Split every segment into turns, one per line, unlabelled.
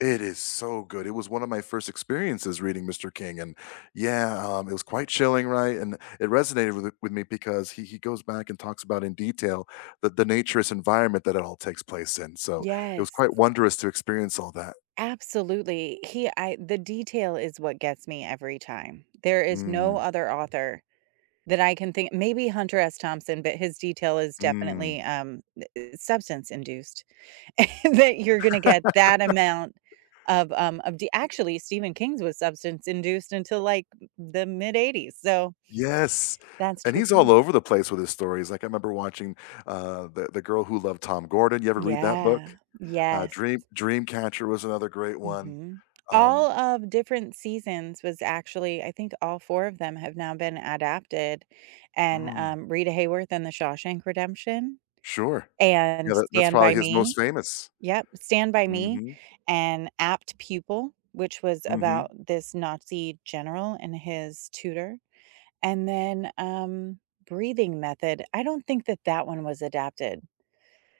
It is so good. It was one of my first experiences reading Mr. King, and yeah, um, it was quite chilling, right? And it resonated with th with me because he he goes back and talks about in detail that the naturous environment that it all takes place in. So it was
Yes.
quite wondrous to experience all that.
Absolutely. He I the detail is what gets me every time. There is no
Mm.
other author that I can think maybe Hunter S. Thompson, but his detail is
Mm.
definitely, um, eh eh, substance-induced, that you're gonna get that amount of, um of the actually Stephen King's was substance-induced until, like, the mid-eighties, so
Yes,
That's
and
true
he's
too.
all over the place with his stories, like, I remember watching, uh, The The Girl Who Loved Tom Gordon, you ever read that book?
Yeah,
Uh,
yes.
Dream Dreamcatcher was another great one,
Mhm.
um
All of different seasons was actually, I think all 4 of them have now been adapted, and,
Mm.
um, Rita Hayworth in The Shawshank Redemption,
Sure,
and
yeah, that that's
Stand
probably
By
his most
Me.
famous.
Yep, Stand By Me,
Mhm.
and Apt Pupil, which was about
Mhm.
this Nazi general and his tutor, and then, um, Breathing Method. I don't think that that one was adapted.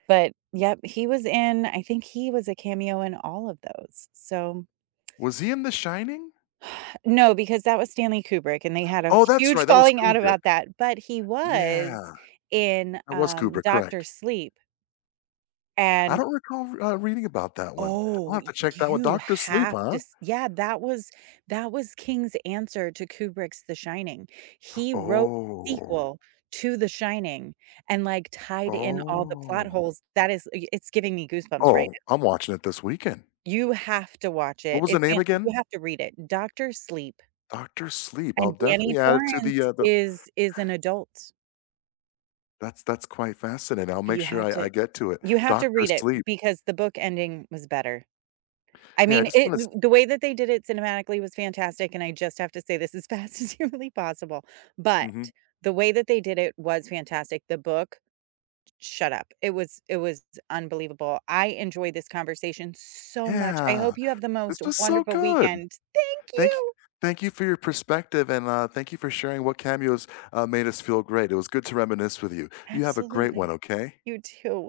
But yep, he was in I think he was a cameo in all of those, so.
Was he in The Shining?
No, because that was Stanley Kubrick, and they had a
Oh, that's
huge
right, that was
falling out
Kubrick.
about that, but he was
Yeah.
in,
That was
um,
Kubrick,
Doctor
correct.
Sleep.
I
And
don't recall, uh, reading about that one. I'll
Oh,
have to check that o
you
Doctor Sleep,
have to
huh?
s yeah, that was that was King's answer to Kubrick's The Shining. He wrote a
Oh.
sequel to The Shining and like tied in all the plot
Oh.
holes, that is y it's giving me goosebumps right
Oh,
now.
I'm watching it this weekend.
You have to watch
What
it.
was the
It's
name
fan you
again?
have to read it, Doctor Sleep.
Doctor Sleep, I'll
And Danny
definitely add it to the,
Torrance
uh, the
is is an adult.
That's that's quite fascinating. I'll make
You
sure
have
I
to
I get to it.
you have to
Doctor
read it
Sleep.
because the book ending was better. I
Hey, I
mean,
just
it
wanna s
th the way that they did it cinematically was fantastic, and I just have to say this as fast as humanly possible, but
Mhm.
the way that they did it was fantastic. The book s shut up, it was, it was unbelievable. I enjoyed this conversation so much. I
Yeah,
hope you have the
this
most
was so
wonderful
good.
weekend. Thank
Thank y
you.
thank you for your perspective, and, uh, thank you for sharing what cameos, uh, made us feel great. It was good to reminisce with you. You have a great
Absolutely.
one, okay?
You too.